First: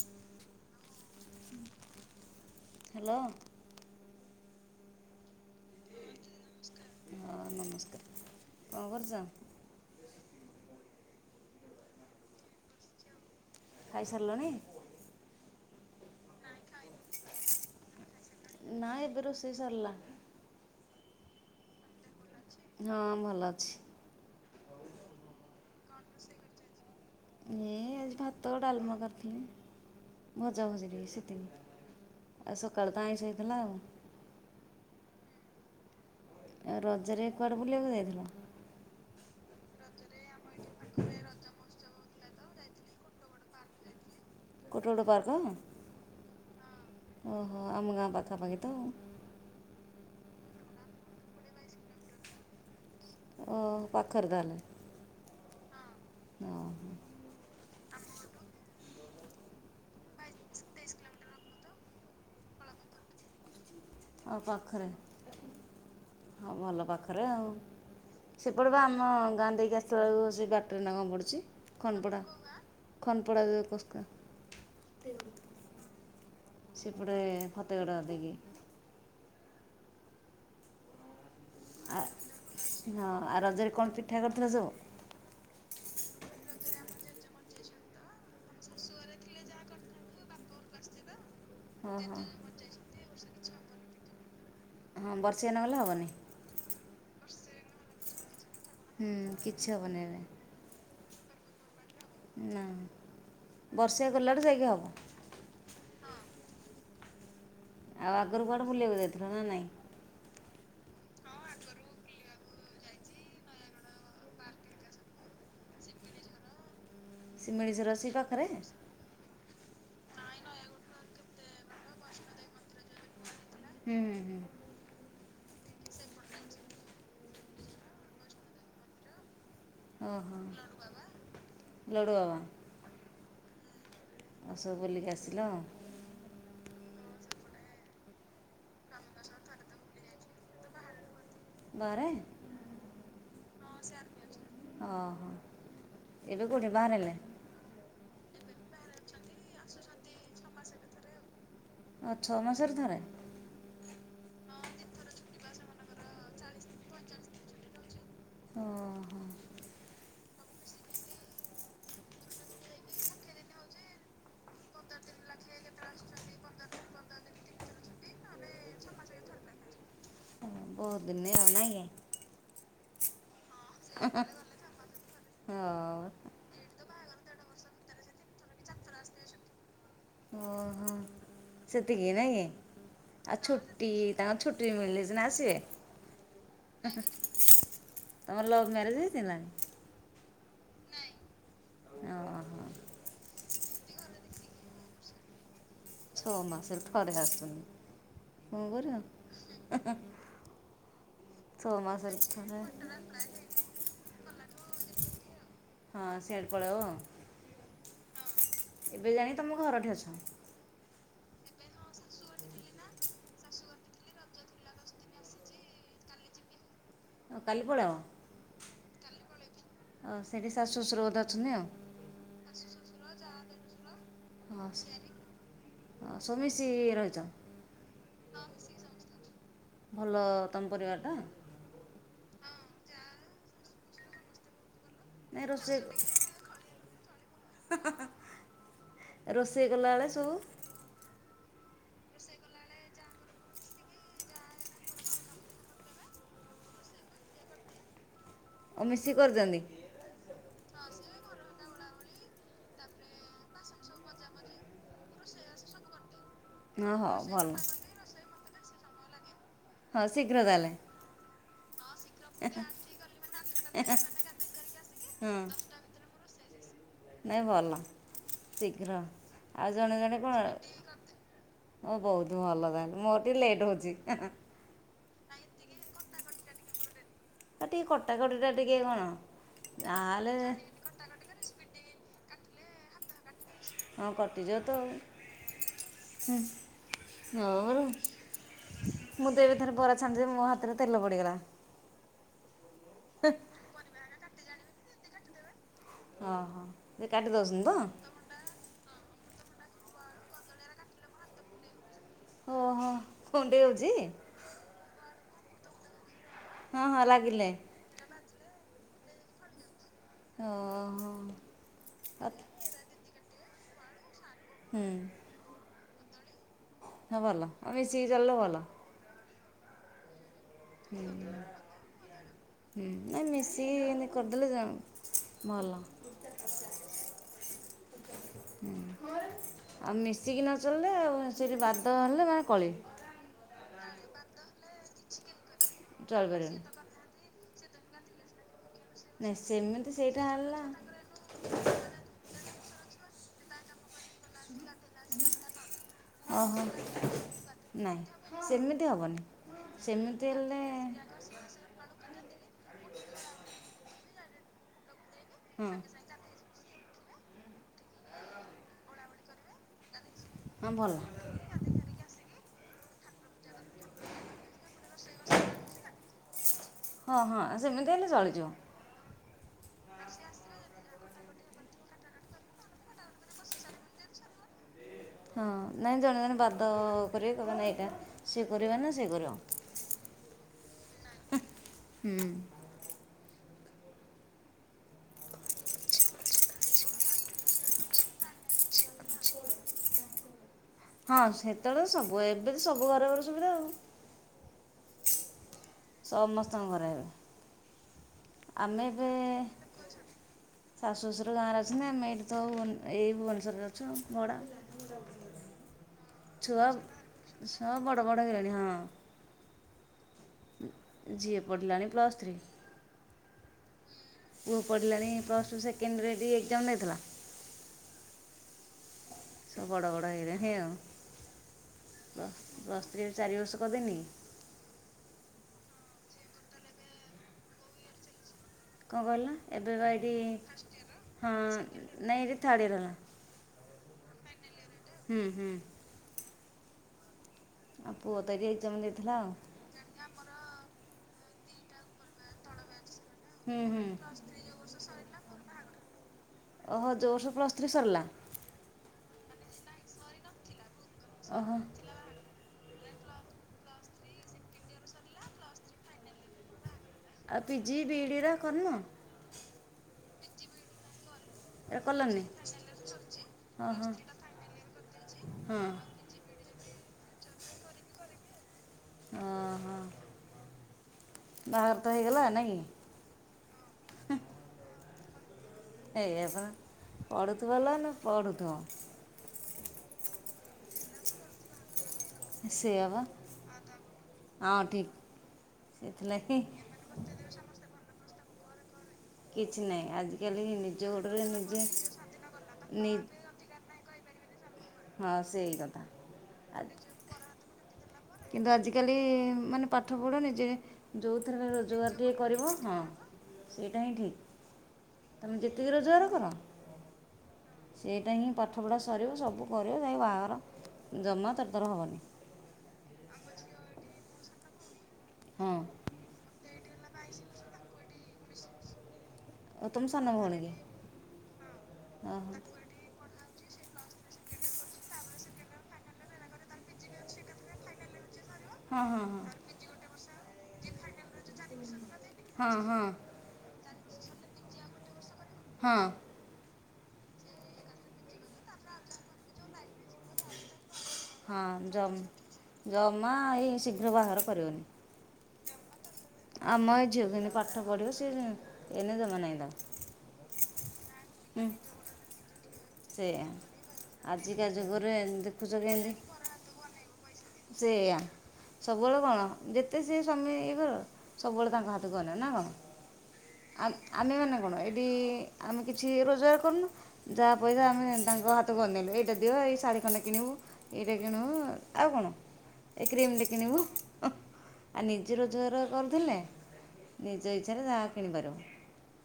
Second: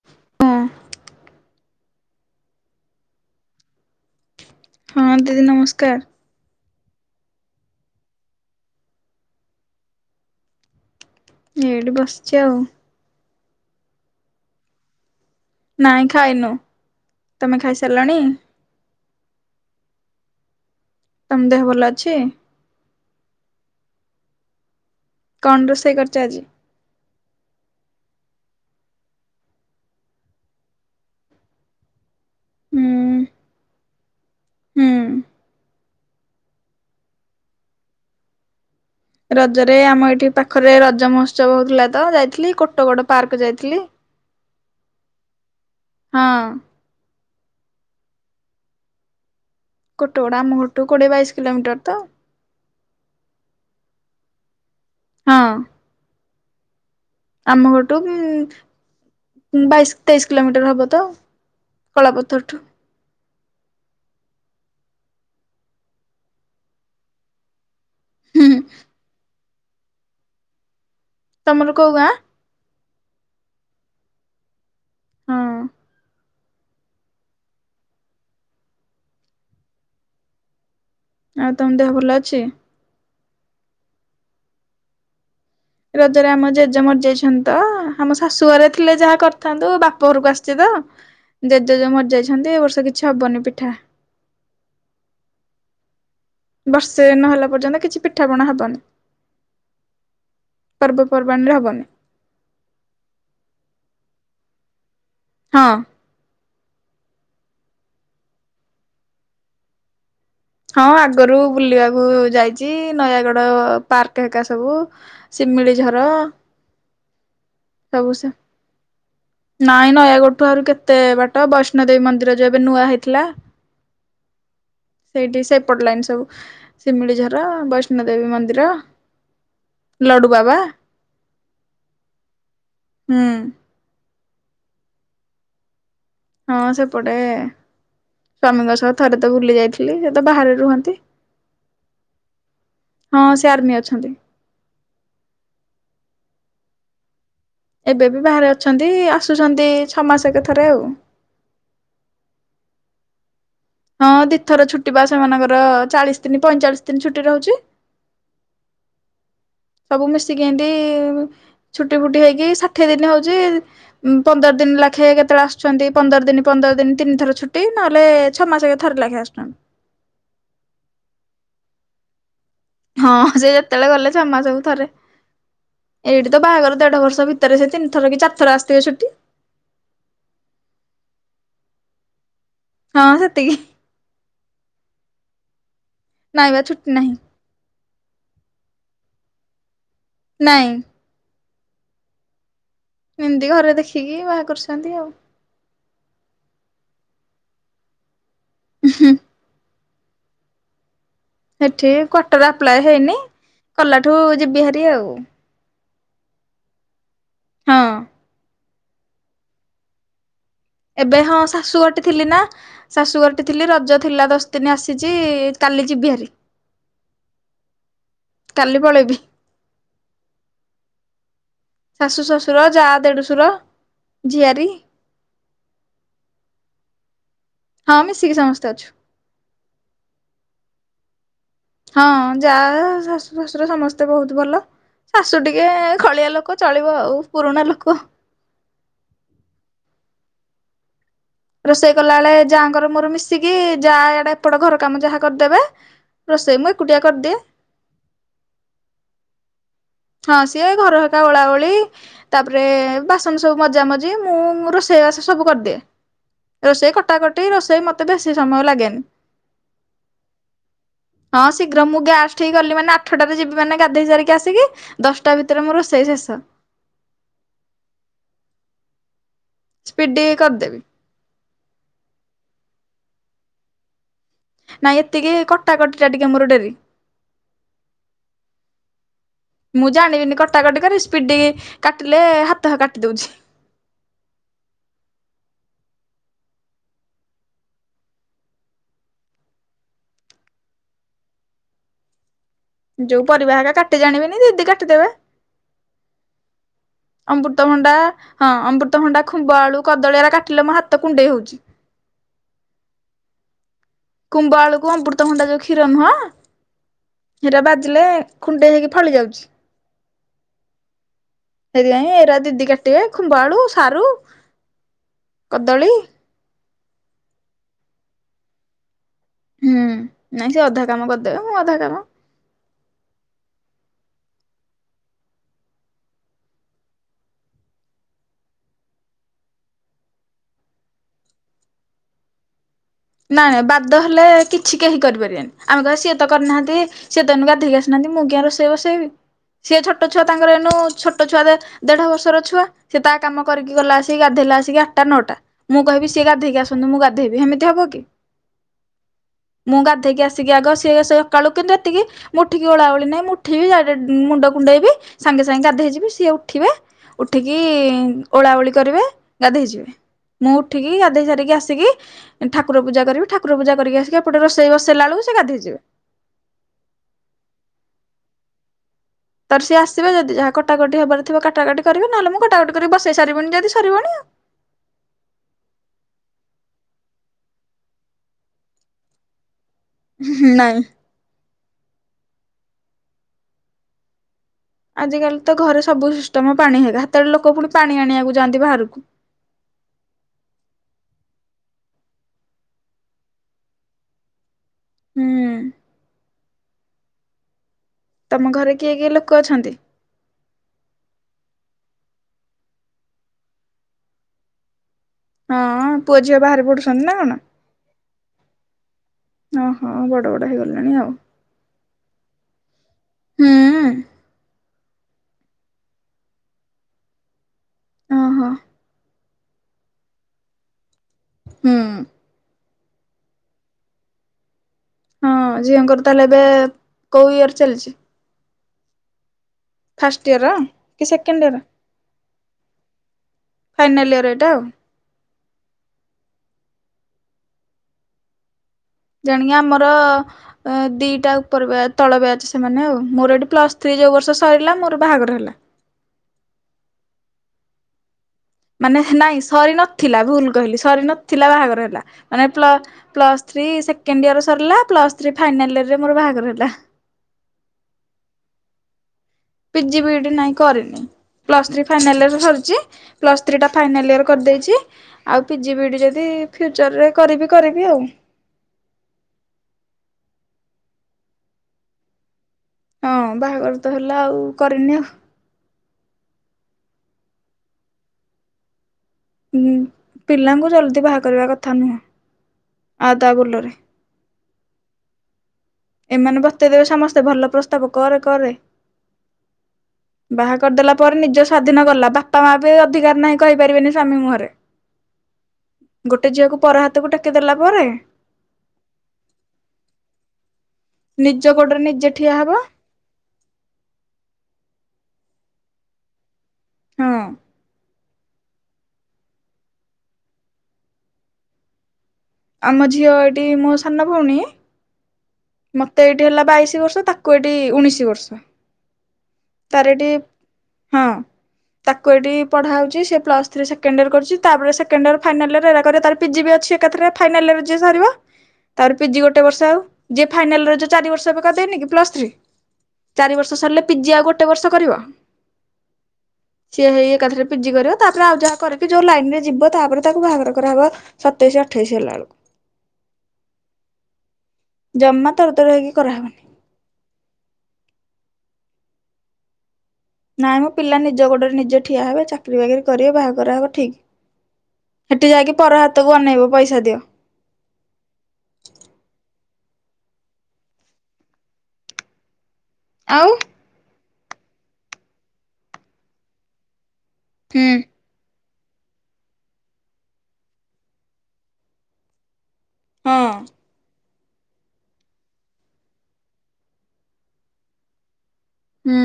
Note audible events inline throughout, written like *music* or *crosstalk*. *unintelligible* Hello. ହଁ ଦିଦି ନମସ୍କାର। ହଁ ନମସ୍କାର। କଣ କରୁଚ? ଏଇଠି ବସିଛି ଆଉ। ଖାଇସାରିଲଣି? ନାଇଁ ଖାଇନୁ। ତମେ ଖାଇସାରିଲଣି? ନାଇଁ ଏବେ ରୋଷେଇସରଲା। ତମ ଦେହ ଭଲ ଅଛି? ହଁ ଭଲ ଅଛି। କଣ ରୋଷେଇ କରିଚ ଆଜି? ଏ ଆଜି ଭାତ ଡାଲମା କରିଥିଲି ଭଜା *unintelligible* ସେତିକି। ଆ ସକାଳେ ତ ହୁଁ ଆଇଁଷ ହେଇଥିଲା। ହୁଁ। ଆଉ ରଜରେ କୁଆଡ଼େ ବୁଲିବାକୁ ଯାଇଥିଲ? ରଜରେ ଆମ ଏଠି ପାଖରେ ରଜ ମହୋତ୍ସବ ହଉଥିଲା ତ ଯାଇଥିଲି କୋଟ ଗୋଡ ପାର୍କ ଯାଇଥିଲି। *unintelligible* କୋଟଡ଼ ପାର୍କ ହଁ ଓହୋ ଆମ ଗାଁ ପାଖାପାଖି ତ। କୋଟଗୁଡ଼ା ଆମ ଘରଠୁ କୋଡ଼ିଏ ବାଇଶ କିଲୋମିଟର ତ। ଓ ପାଖରେ ତାହେଲେ। ହଁ। ଓଁ ହୋ। ଆମ ଘରଠୁ ଉମ ବାଇଶି ତେଇଶି କିଲୋମିଟର ହେବ ତ କଳାପଥରଠୁ ଓ ହୋ ପାଖରେ। ହଁ ଭଲ ପାଖରେ ଆଉ ସେପଟ ବା ଆମ ଗାଁ ଦେଇ ଆସିଥିବ ସେ *unintelligible* ଅଛି ତମର କୋଉ ଗାଁ ଖନପଡ଼ା ଖନପଡ଼ା ଦେ କୋସ୍କା। ହଁ। ସେପଟେ ଖତେଗଡ଼ା ଦେଇକି। ଆଉ ତମ ଦେହ ଆ ଭଲ ଅଛି? ହଁ ଆଉ ରଜରେ କଣ ପିଠା କରିଥିଲ ସବୁ? ରଜରେ ଆମ ଜେଜେ ମରିଯାଇଛନ୍ତି ତ ଆମ ଶାଶୁ ଘରେ ଥିଲେ ଯାହା କରିଥାନ୍ତୁ ବାପ ଘରକୁ ଆସିଛି ତ। *unintelligible* ଜେଜେ ଯୋଉଁ ହଁ। ମରିଯାଇଛନ୍ତି ଏ ବର୍ଷ କିଛି ହବନି ପିଠା। ହଁ ବର୍ଷଆ ନଗଲେ ହବନି। ବର୍ଷେ ନ ନେଲା ପର୍ଯ୍ୟନ୍ତ କିଛି ପିଠାପଣା ହବନି। ହୁଁ କିଛି ହବନି ଏବେ। ପର୍ବପର୍ବାଣିରେ ହବନି। ନା ବର୍ଷାଆ କଲାଠୁ ଯାଇକି ହବ। ହଁ। ଆଉ ଆଗରୁ କୁଆଡେ ବୁଲିବାକୁ ଯାଇଥିଲ ନା ନାଇଁ? ହଁ ଆଗରୁ ବୁଲିବାକୁ ଯାଇଛି ନୟାଗଡ ପାର୍କ ହେକା ସବୁ। ଶିମିଳିଝର। ସେ ମିଳିଝର ସେ ପାଖରେ? ନାଇଁ ନୟାଗଡ଼ଠୁ ଆହୁରି କେତେ ବାଟ ବୈଷ୍ଣୋ ଦେବୀ ର ଯୋ ଏବେ ନୂଆ ହେଇଥିଲା। ହୁଁ ହୁଁ ହୁଁ। ସେଇଠି ସେପଟ ଲାଇନ ସବୁ ଶିମିଳିଝର ବୈଷ୍ଣୋ ଦେବୀ ମନ୍ଦିର। ଲଡୁ ବା। ଲଡୁ ବାବା। ହୁଁ। ସବୁ ବୋଲିକି ଆସିଲ। ହଁ ସେପଟେ ସ୍ଵାମୀଙ୍କ ସହ ଥରେ ତ ବୁଲି ଯାଇଥିଲି ସେ ତ ବାହାରେ ରୁହନ୍ତି। ବାହାରେ? ହଁ ସେ ଆର୍ମି ଅଛନ୍ତି। ଓ ହୋ ଏବେ କୋଉଠି ବାହାରେ ନେ? ଏବେବି ବାହାରେ ଅଛନ୍ତି ଆସୁଛନ୍ତି ଛଅ ମାସକେ ଥରେ ଆଉ। ଅଁ ଛଅ ମାସରେ ଥରେ? ହଁ ଦି ଥର ଛୁଟିବା ସେମାନଙ୍କର ଚାଳିଶି ଦିନ ପଇଁଚାଳିଶି ଦିନ ଛୁଟି ରହୁଚି ଓହୋ। ସବୁ ମିଶିକି ଏମିତି ଛୁଟି ଫୁଟି ହେଇକି ଷାଠିଏ ଦିନ ହଉଚି ପନ୍ଦର ଦିନ ଲାଖେ କେତେବେଳେ ଆସୁଚନ୍ତି ପନ୍ଦର ଦିନ ପନ୍ଦର ଦିନ ତିନି ଥର ଛୁଟି ନହେଲେ ଛଅ ମାସେକେ ଥର ଲେଖେ ଆସୁଚନ୍ତି। ବୋହୁତ୍ ଦିନି ନାଗି? ହଁ ସେ ଯେତେବେଳେ ଗଲେ ଛଅମାସକୁ ଥରେ କି ହଉ। ଏଇଠିତ ବାହାଘର ଦେଢ ବର୍ଷି ଭିତରେସେ ତିନିଥରକି ଚାର ଥର ଆସିିଥିବେ ଛୁଟି ଓଁହୋ। ସେତିକି ହଁ ନାଇଁକି ଆଉ ସେତିକି ଛୁଟି ତାଙ୍କର ଛୁଟି ମିଳିଲେ ସିନା ଆସିବେ। ନାଇଁ ବା ଛୁଟି ନାହିଁ ତମର ଲଭ ମ୍ୟାରେଜ ହେଇଥିଲା? ନାଇଁ। ଓହୋ ଏମିତି ଘରେ ଦେଖିକି ବାହା କରିଚନ୍ତି ଆଉ। ଛଅ ମାସରେ ଥରେ ଆସୁଚନ୍ତି କଁ କରିବ। ଛଅ ସେଠି ମାସରେ କ୍ଵାଟର ଥରେ ଆପ୍ଲାଏ ହେଇନି କଲାଠୁ ଯିବି ହାରି ଆଉ। ହଁ ସିଆଡ଼େ ପଳେଇବ ହଁ। ଏବେ ଜାଣି ତମ ଘରଠେ ଅଛ? ଏବେ ହଁ ଶାଶୁଘଟି ଥିଲିନା ଶାଶୁଘରଟି ଥିଲି ରଜ ଥିଲା ଦଶ ଦିନ ଆସିଚି କାଲି ଯିବିି ହାରି। ଓ କାଲି ପଳେଇବ? କାଲି ପଳେଇବି। ଓ ସେଠି ଶାଶୁ ଶଶୁର ବୋଧେ ଅଛନ୍ତି ଆଉ। ଶାଶୁ ଶ୍ୱଶୁର ଯା ଦେଢଶୁର ହଁ ଝିଆରୀ ହଁ ସବୁ ସମିଶି ରହିଚ? ହଁ ମିଶିକି ସମସ୍ତେ ଅଛୁ। ଭଲ ତମ ପରିବାରଟା? ହଁ ଯା ଶାଶୁ ଶଶୁର ସମସ୍ତେ ବହୁତ୍ ଭଲ ଶାଶୁ ନାଇଁ ଟିକେ ରୋଷେଇ କଳିଆ ଲୋକ ଚଳିବ ଆଉ ପୁରୁଣା ଲୋକ। ରୋଷେଇ କଲାବେଳେ ସବୁ? ରୋଷେଇ କଲା ବେଳେ ଯାଆଙ୍କର ମୋର ମିଶିକି ଯାଆ ଇଆଡ଼େ ଏପଟ ଘର କାମ ଯାହା କରିଦେବେ ରୋଷେଇ ମୁଁ ଏକୁଟିଆ କରିଦିଏ। ଓଃ ମିଶିକି କରିଦିଅନ୍ତି? ହଁ ସିଏ ଘରଘେରିକା ଓଳା ଓଳି ତାପରେ ବାସନ ସବୁ ମଜା ମଜି ମୁଁ ମୋର ରୋଷେଇବାସ ସବୁ କରିଦିଏ। ହଁ ରୋଷେଇ ହଉ କଟାକଟି ଭଲ ରୋଷେଇ ମତେ ବେଶୀ ସମୟ ଲାଗେନି। ହଁ ଶୀଘ୍ର ତାହାଲେ? ହଁ ଶୀଘ୍ର ମୁଁ ଗ୍ୟାସ୍ ଠିକ୍ ଗଲିମାନେ ଆଠଟାରେ ଯିବିମାନେ ଗାଧେଇ ସାରିକି ଆସିକି ଦଶଟା ହୁଁ। ଭିତରେ ମୋ ରୋଷେଇ ଶେଷ। ନାଇଁ ଭଲ ଶୀଘ୍ର ଆଉ ଜଣେ ଜଣେ ସ୍ପିଡି କଣ କରିଦେବି। ହଁ ବହୁତ୍ ଭଲ ତାହେଲେ ମୋର ଟିକେ ଲେଟ୍ ହଉଚି। ନାଇଁ ଏତିକି କଟା କଟିଟା ଟିକେ ମୋର ଡେରି। ଆ ଟିକେ କଟା କଟିଟା ଟିକେ କଣ ଯାହା ହେଲେ ସ୍ପିଡ଼ କାଟିଲେ ହାତ କାଟି ଦଉଛି। ହଁ, କଟିଯିବ ତ ଆଉ, ହଉ ମୁଁ ଟିକେ ଏବେଥରେ ବରା ଛାଣୁଥିଲି, ମୋ ହାତରେ ତେଲ ପଡିଗଲା। ଯୋଉ ପରିବାହେରିକା କାଟି ଜାଣିବିନି, ଦିଦି କାଟିଦେବେ। ଓହୋ, ସେ କାଟି ଦଉଚନ୍ତି ଅମୃତଭଣ୍ଡା ତ? ହଁ ଅମୃତଭଣ୍ଡା, ଖୁମ୍ବ ଆଳୁ, କଦଳୀ ଏରା କାଟିଲେ ମୋ ହାତ କୁଣ୍ଡେଇ ହଉଚି। ଓହୋ, କୁଣ୍ଡେଇ ହଉଚି? ଖୁମ୍ବ ଆଳୁକୁ ଅମୃତ ଭଣ୍ଡା ଯୋଉ ଖିର ନୁହଁ ହଁ ହଁ ଲାଗିଲାଣି। ହେରା ବାଜିଲେ କୁଣ୍ଡେଇ ହେଇକି ଫଳି ଯାଉଚି, ଓହୋ ସେଇଥିପାଇଁ ଏରା ଦିଦି କା ଟିବେ ଖୁମ୍ବ ଆଳୁ, ସାରୁ ହୁଁ। କଦଳୀ। ହଁ ଭଲ, ଆ ମିଶିକି ଚଳିଲେ ଭଲ। ହୁଁ, ନାଇଁ ସେ ଅଧା କାମ କରିଦେବେ, ମୁଁ ଅଧା କାମ ହୁଁ, ନାଇଁ ମିଶିକି ଏମିତି କରିଦେଲେ ଜନ୍ ଭଲ। ହୁଁ *unintelligible* ଆଉ ମିଶିକି ନଚଳିଲେ, ଆଉ ସେଠି ବାଦ ହେଲେ ମାନେ କଳି? ନାଇଁ ନାଇଁ ବାଦ ହେଲେ କିଛି କେହି କରିପାରିବେନି, ଆମେ କହିବା ସିଏତ ଚଳିପାରିବନି କରିନାହାନ୍ତି ସେତେ ଏଇନୁ ଗାଧେଇକି ଆସିନାହାନ୍ତି, ମୁଁ କିଆଁ ରୋସେଇ ବସେଇବି, ନାଇଁ ସେ ସେମିତି ଛୋଟ ସେଇଟା ଛୁଆ ତାଙ୍କର ହେଲା ଏନୁ ଛୋଟ୍ ଛୋଟ ଛୁଆ ତେ, ଦେଢ ବର୍ଷର ଛୁଆ, ସେ ତା କାମ କରିକି ଗଲା ଆସିକି, ଗାଧେଇଲା ଆସିକି, ଆଠଟା ନଅଟା। ମୁଁ କହିବି ସିଏ ଗାଧେଇକି ଓହୋ ଆସନ୍ତୁ, ମୁଁ ଗାଧେଇବି, ହେମିତି ହବ କି? ନାଇଁ ସେମିତି ହବନି। ମୁଁ ଗାଧେଇକି ଆସିକି ଆଗ ସିଏ *unintelligible* ସକାଳୁ କିନ୍ତୁ ଏତିକି, ମୁଁ ଉଠିକି ଓଳାଓଳି ନାହିଁ, ମୁଁ ଉଠିବି ଡାଇରେକ୍ଟ୍ ମୁଣ୍ଡ କୁଣ୍ଡେଇବି ସାଙ୍ଗେ ସାଙ୍ଗେ ହଁ ଗାଧେଇଯିବି, ସିଏ ଉଠିବେ ଉଠିକି, ଓଳା ଓଳି କରିବେ, ଗାଧେଇଯିବେ। ମୁଁ ହଁ ଭଲ ଉଠିକି ଗାଧେଇସାରିକି ଆସିକି ଠାକୁରପୂଜା କରିବି, ଠାକୁରପୂଜା କରିକି ଆସିକି ଏପଟେ ରୋଷେଇ ବସେଇଲା ବେଳକୁ ସେ ଗାଧେଇଯିବେ। ହଁ ହଁ ସେମିତି ହେଲେ ଚଳିଯିବ। ତାପରେ ସିଏ ଆସିବେ, ଯଦି ଯାହା କଟାକଟି ହବାରଥିବ କାଟାକଟି କରିବେ ନହେଲେ ମୁଁ କଟାକଟି କରିକି ବସେଇସାରିବିଣି ଯଦି ସରିବଣି ଆଉ। ହଁ, ନାଇଁ ଜଣେ ଜଣେ ବାଦ କରିବେ, କହିବେ ନା ଏଇଟା ସିଏ କରିବ ନା ସିଏ କରିବ। ହୁଁ, ନାଇଁ। ହୁଁ ଆଜିକାଲି ତ ଘରେ ସବୁ ସିଷ୍ଟମ୍ ପାଣି ହେଇକା, ସେତେବେଳେ ଲୋକ ପୁଣି ପାଣି ଆଣିବାକୁ ଯାଆନ୍ତି ବାହାରକୁ *unintelligible* ହଁ ସେତେବେଳେ ତ ସବୁ, ଏବେ ତ ସବୁ ଘରେଘରେ ସୁବିଧା ଆଉ ହୁଁ ସମସ୍ତଙ୍କ ଘର ଏବେ ତମ ଘରେ ଆମେ କିଏ କିଏ ଲୋକ ଏବେ ଅଛନ୍ତି? ଶାଶୁ ଶ୍ୱଶୁର ଗାଁରେ ଅଛନ୍ତି, ଆମେ ଏଠି ତ ଏଇ ଭୁବନେଶ୍ୱରରେ ଅଛୁ, ଭଡା ଆଉ ହଁ ପୁଅ ଝିଅ ବାହାରେ ଛୁଆ, ପଢୁଛନ୍ତି ନା କଣ? ଛୁଆ ବଡ-ବଡ଼ ହେଇଗଲେଣି ଓହୋ ବଡ ବଡ ହେଇଗଲେଣି ଆଉ ହଁ ଝିଅ ପଢ଼ିଲାଣି ପ୍ଲସ୍ ଥ୍ରୀ ହୁଁ ପୁଅ ପଢ଼ିଲାଣି ପ୍ଲସଟୁ ସେକେଣ୍ଡରଟି ଏକଜାମ୍ ଦେଇଥିଲା। ଓହୋ ସବୁ ବଡ ବଡ ହେଇଗଲେଣି ଆଉ ହୁଁ। ପ୍ଲ ପ୍ଲସ୍ ଥ୍ରୀ ଚାରି ବର୍ଷ କରିଦେନି। ହଁ ଝିଅଙ୍କର ତାହେଲେ ଏବେ କୋଉ ଇୟର ଚାଲିଚି? କଣ କଇଲ ଏବେ ବା ଫାଷ୍ଟ ଇୟର ଏଇଠି, କି ହଁ ସେକେଣ୍ଡ ଇୟର ନାଇଁ ଏଇଠି ଥାର୍ଡ ଇୟର ହେଲା। ଫାଇନାଲ୍ ଇୟର ଏଟା ଆଉ ହୁଁ ହୁଁ। ଆଉ ପୁଅତ ଆଜି ଏକ୍ସାମ୍ ଦେ ଜାଣିକି ଆମର ଦିଟା ଉପର ବ୍ୟା, ତଳ ବ୍ୟାଚ ସେ ମାନେ ଆଉ ମୋର ଏଠି ହୁଁ ପ୍ଲସ୍ ହୁଁ ଥ୍ରୀ ଯୋଉ ବର୍ଷ ସରିଲା ମୋର ବାହାଘର ହେଲା। ଓହୋ ଯୋଉ ବର୍ଷ ପ୍ଲସ୍ ଥ୍ରୀ ସରିଲା ମାନେ ନାଇଁ ସରି ନଥିଲା, ଭୁଲ କହିଲି ସରି ନଥିଲା ଓହୋ ବାହାଘର ହେଲା। ମାନେ ପ୍ଲ ପ୍ଲସ୍ ଥ୍ରୀ ସେକେଣ୍ଡ ଇୟର ସରିଲା, ପ୍ଲସ୍ ଥ୍ରୀ ଫାଇନାଲ୍ ଇୟରରେ ମୋର ବାହାଘର ହେଲା। ଆଉ ପିଜି, ବିଇଡି ରେ କରିନ? ପିଜି, ବିଇଡି ନାଇଁ କରିନି। ପ୍ଲସ ଏରା ଥ୍ରୀ କଲନି ଫାଇନାଲ ଇୟର ସରିଚି, ପ୍ଲସ ଥ୍ରୀ ଟା ଓହୋ ଫାଇନାଲ ଇୟର କରିଦେଇଛି। ଆଉ ପିଜି, ହଁ ବିଇଡି ଯଦି ଫ୍ୟୁଚରରେ କରିବି କରିବି ଆଉ ହଁ ହଁ। ବାହାଘର ତ ହେଇଗଲା ନାଇଁ? ହଁ ବାହାଘର ତ ହେଲା ଆଉ କରିନି ଆଉ। ଏଇଆ ପା ପଢୁଥିବନା ନାଁ ପଢୁଥିବ। ହଁ, ପିଲାଙ୍କୁ ଜଲ୍ଦି ବାହା କରିବା କଥା ନୁହେଁ। ସେଇଆ ବା ହୁଁ ହୁଁ ହଁ ଠିକ୍। ସେଥିଲାଗି ଏମାନେ ବତେଇ ଦେବେ ସମସ୍ତେ ଭଲ ପ୍ରସ୍ତାବ କରେ କରେ। କିଛି ନାଇଁ ଆଜି ବାହା କରିଦେଲା ପରେ ନିଜ ସ୍ଵାଧୀନ ଗଲା, ବାପା ମା ବି ନି ଅଧିକାର ନାହିଁ। କହିପାରିବେନି ସ୍ୱାମୀ ମୁହଁରେ, ହଁ ସେଇ କଥା ଗୋଟେ ଆ ଝିଅକୁ ପର ହାତକୁ ଟେକି ଦେଲା ପରେ। କିନ୍ତୁ ଆଜିକାଲି ମାନେ ପାଠ ପଢ଼ ନିଜେ ନିଜ ଯୋଉଁଥିରେ ଗୋଡରେ ରୋଜଗାର ନିଜେ ଟିିକେ ଠିଆ ହବ କରିବ ହଁ। ସେଇଟା ହିଁ ଠିକ୍, ତମେ ଯେତିକି ରୋଜକାର କର ହଁ। ଏଇଟା ହିଁ ପାଠପଢ଼ା ସରିବ ସବୁ କରିବ ଯାଇଁ ବାହାଘର ଜମା ତରତର ହବନି। ଆମ ଝିଅ ଏଟି, ମୋ ସାନ ଭଉଣୀ ହଁ। ମତେ ଏଇଟି ହେଲା ବାଇଶି ବର୍ଷ, ତାକୁ ଏଇଟି ଉଣେଇଶି ବର୍ଷ। ଆଉ ତୁମ ତାର ସାନ ଏଠି ଭଉଣୀ କି ହଁ ତାକୁ ଏଠି ଓହୋ। ପଢା ହଉଛି ସେ ପ୍ଲସ୍ ଥ୍ରି ସେକେଣ୍ଡ ଇୟର କରୁଚି, ତାପରେ ସେକେଣ୍ଡ ଇୟର, ଫାଇନାଲ ଇୟର ଏରା କରିବ, ତାର ପିଜି ବି ଅଛି ଏକାଥରେ ଫାଇନାଲ ଇୟରରେ ଯିଏ ସାରିବ। ହଁ ତାପରେ ହଁ ପିଜି ଗୋଟେ ବର୍ଷ ଆଉ, ଯିଏ ଫାଇନାଲ ଇୟର ଯୋଉ ଚାରି ବର୍ଷ କରିଦେଇନି କି ପ୍ଲସ୍ ଥ୍ରୀ। ହଁ ହଁ ହଁ ଚାରି ବର୍ଷ ସରିଲେ ପିଜି ଆଉ ଗୋଟେ ବର୍ଷ କରିବ। ହଁ। ସିଏ ହେଇ ଏକାଥରେ ପିଜି କରିବ ତାପରେ ଆଉ ଯାହା କରେକିି ଯୋଉ ଲାଇନ୍ ରେ ଯିବ ତାପରେ ତାକୁ ବାହାଘର କରାହବ। ହଁ ସତେଇଶି ଜ ଅଠେଇଶି ହେଲା ବେଳକୁ ଜମା ଏଇ ଶୀଘ୍ର ବାହାଘର କରିବନି। ଜମା ତର ତର ହେଇକି କରାହବନି। ଆମ ଏ ଝିଅ କେମିତି ପାଠ ପଢ଼ିବ ସେ ଏନେ ଯମା ନାହିଁ ତାଙ୍କର। ନାଇଁ ମୋ ପିଲା ନିଜ ଗୋଡରେ ନିଜେ ଠିଆ ହେବେ। ଚା ଚାକିରି ବାକିରି କରିବେ ସେଇଆ। ବାହା କରାହବ ଠିକ୍। ଆଜିକା ଯୁଗରେ ହେଠି ଦେଖୁଛ ଯାଇକି ପର ହାତକୁ ଅନେଇବୁ ପଇସା ଦିଅ। ସେୟା। ସବୁବେଳେ କଣ ଯେତେ ସିଏ ସ୍ବାମୀ ଇଏ ହୁଅ ସବୁବେଳେ ତାଙ୍କ ହାତକୁ ଅନେଇବ ନା କଣ? ଆଉ? ଆ ଆମେ ମାନେ କଣ ଏଇଠି ଆମେ କିଛି ରୋଜଗାର କରୁନୁ। ଯାହା ହୁଁ। ପଇସା ଆମେ ତାଙ୍କ ତୁ ବନେଇଲୁ ଏଇଟା ଦିଅ ଏଇ ଶାଢ଼ୀ ଖଣ୍ଡେ କିଣିବୁ ଏଇଟା କିଣିବୁ ଆଉ କଣ? ଏ କ୍ରିମ୍ ହଁ। ଟେ କିଣିବୁ। ଆ ନିଜେ ରୋଜଗାର କରୁଥିଲେ ନିଜ ଇଚ୍ଛାରେ ଯାହା କିଣିପାରିବ। ହୁଁ।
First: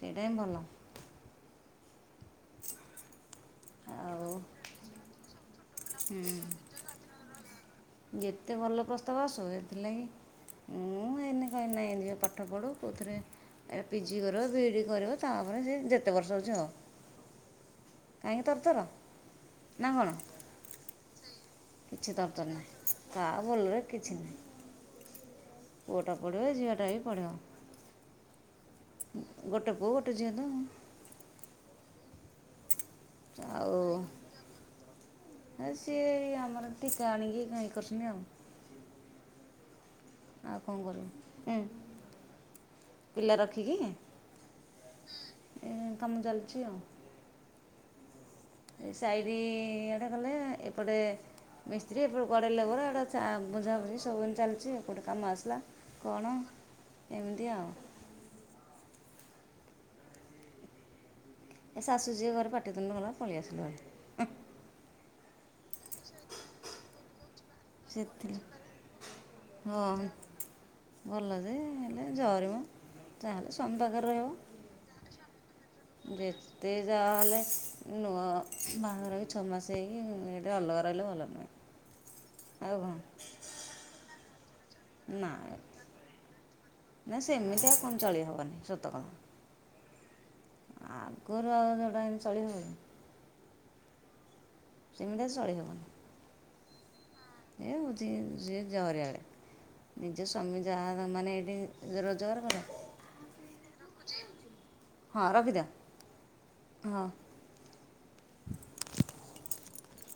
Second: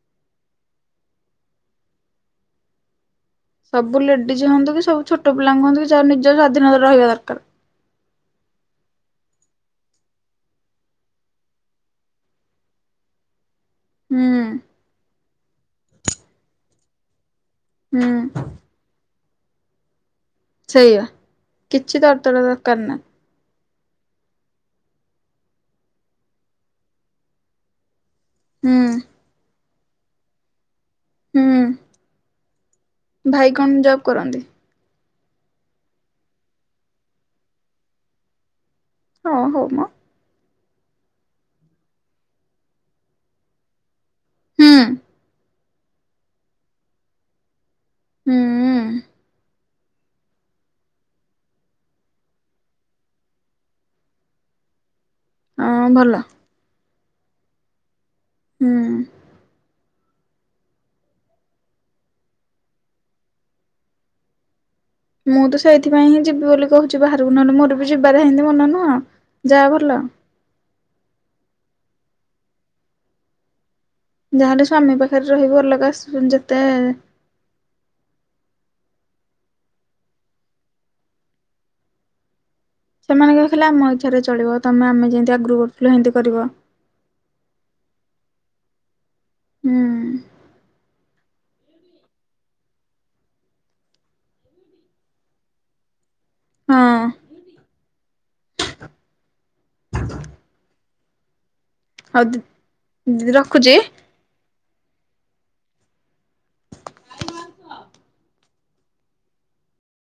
ସେଇଟା ହିଁ ଭଲ। ସବୁ ଆଉ ଲେଡିଜ୍ ହୁଅନ୍ତୁ କି ସବୁ ଛୋଟ ପିଲା ହୁଅନ୍ତୁ କି ଯାହା ନିଜ ସ୍ୱାଧୀନତା ରହିବା ଦରକାର। ଯେତେ ଭଲ ପ୍ରସ୍ତାବ ଆସୁ ଏଥିଲାଗି ମୁଁ ଏନି କହିନାହିଁ ଯେ ପାଠ ପଢୁ କଉଥିରେ ଏ ପି ଜି କରିବ ହୁଁ ବି ଇ ଡ଼ି କରିବ ତାପରେ ସେ ଯେତେ ବର୍ଷ ହେଉଛି ହଉ। ହୁଁ କାହିଁକି ତର ତର ନା କଣ? ସେଇଆ କିଛି ତର ତର ଦରକାର ନାହିଁ। ତା ଭଲରେ କିଛି ନାହିଁ। ପୁଅଟା ପଢିବ ଝିଅଟା ବି ପଢିବ। ହୁଁ ଗୋଟେ ପୁଅ ଗୋଟେ ଝିଅ ତ ଆଉ। ହୁଁ, ଭାଇ କଣ ଜବ କରନ୍ତି? ଆ ସିଏ ଆମର ଟିକା ଆଣିକି କଣ ଇଏ କରୁଛନ୍ତି ଆଉ। ହଁ ହଉ ମ। ଆଉ କଣ କରିବୁ ହୁଁ ପିଲା ରଖିକି? ହୁଁ। ଏ କାମ ଚାଲିଛି ଆଉ। ହୁଁ ଏ ସାଇଡ଼ି ଆଡେ ଗଲେ ଏପଟେ ମିସ୍ତ୍ରୀ ଏପଟ ଗଡ଼େ ଲେବର ଏଟା ବୁଝାବୁଝି ସବୁ ଚାଲିଛି ଏପଟେ କାମ ଆସୁଛି ହେଲା ହଁ ଭଲ। କଣ ଏମିତି ଆଉ। ହୁଁ! ଏ ଶାଶୁ ଝିଅ ଘରେ ପାଟି ତୁଣ୍ଡୁ ହେଲା ପଳେଇଆସିଲୁ। ମୁଁ ତ ସେଇଥିପାଇଁ ହିଁ ଯିବି ବୋଲି କହୁଛି ବାହାରକୁ ନହେଲେ ମୋର ବି ଯିବାର ସେଥିରେ ହେମିତି ମନ ନୁହଁ ଯାହା ହଁ ଭଲ। ଭଲ ଯେ ହେଲେ ଜରି ମ ତାହେଲେ ତମ ପାଖରେ ରହିବା ଯାହେଲେ ସ୍ୱାମୀ ପାଖରେ ରହିବ ଅଲଗା। ଯେତେ ଯାହା ହେଲେ ନୂଆ ବାହାଘର ବି ଛଅମାସ ହେଇକି ଏଇଟା ଅଲଗା ରହିଲେ ଭଲ ନୁହେଁ। ଆଉ କ'ଣ ସେମାନେ କହିଲେ ଆମ ଇଚ୍ଛାରେ ଚଳିବ ତମେ ଆମେ ନା ଯେମିତି ଆଗରୁ କରୁଥିଲେ ଏମିତି କରିବ। ନା ସେମିତି ଆଉ କଣ ଚଳେଇ ହବନି ସତ ହୁଁ କଥା ଆଉ। କୂଅରୁ ଆଉ ଯେଉଁଟା ଏମିତି ଚଳି ହବ କି? ସେମିତି ଆଉ ଚଳିହବନି। ହଁ ଏ ହେଉଛି ଯିଏ ଜରିଆଳେ ନିଜ ସ୍ୱାମୀ ଯାହା ମାନେ ଏଇଠି ହଉ ରୋଜଗାର ଦି- କର, ଦିଦି ରଖୁଛି। ହଁ ରଖିଥାଅ। ହଁ।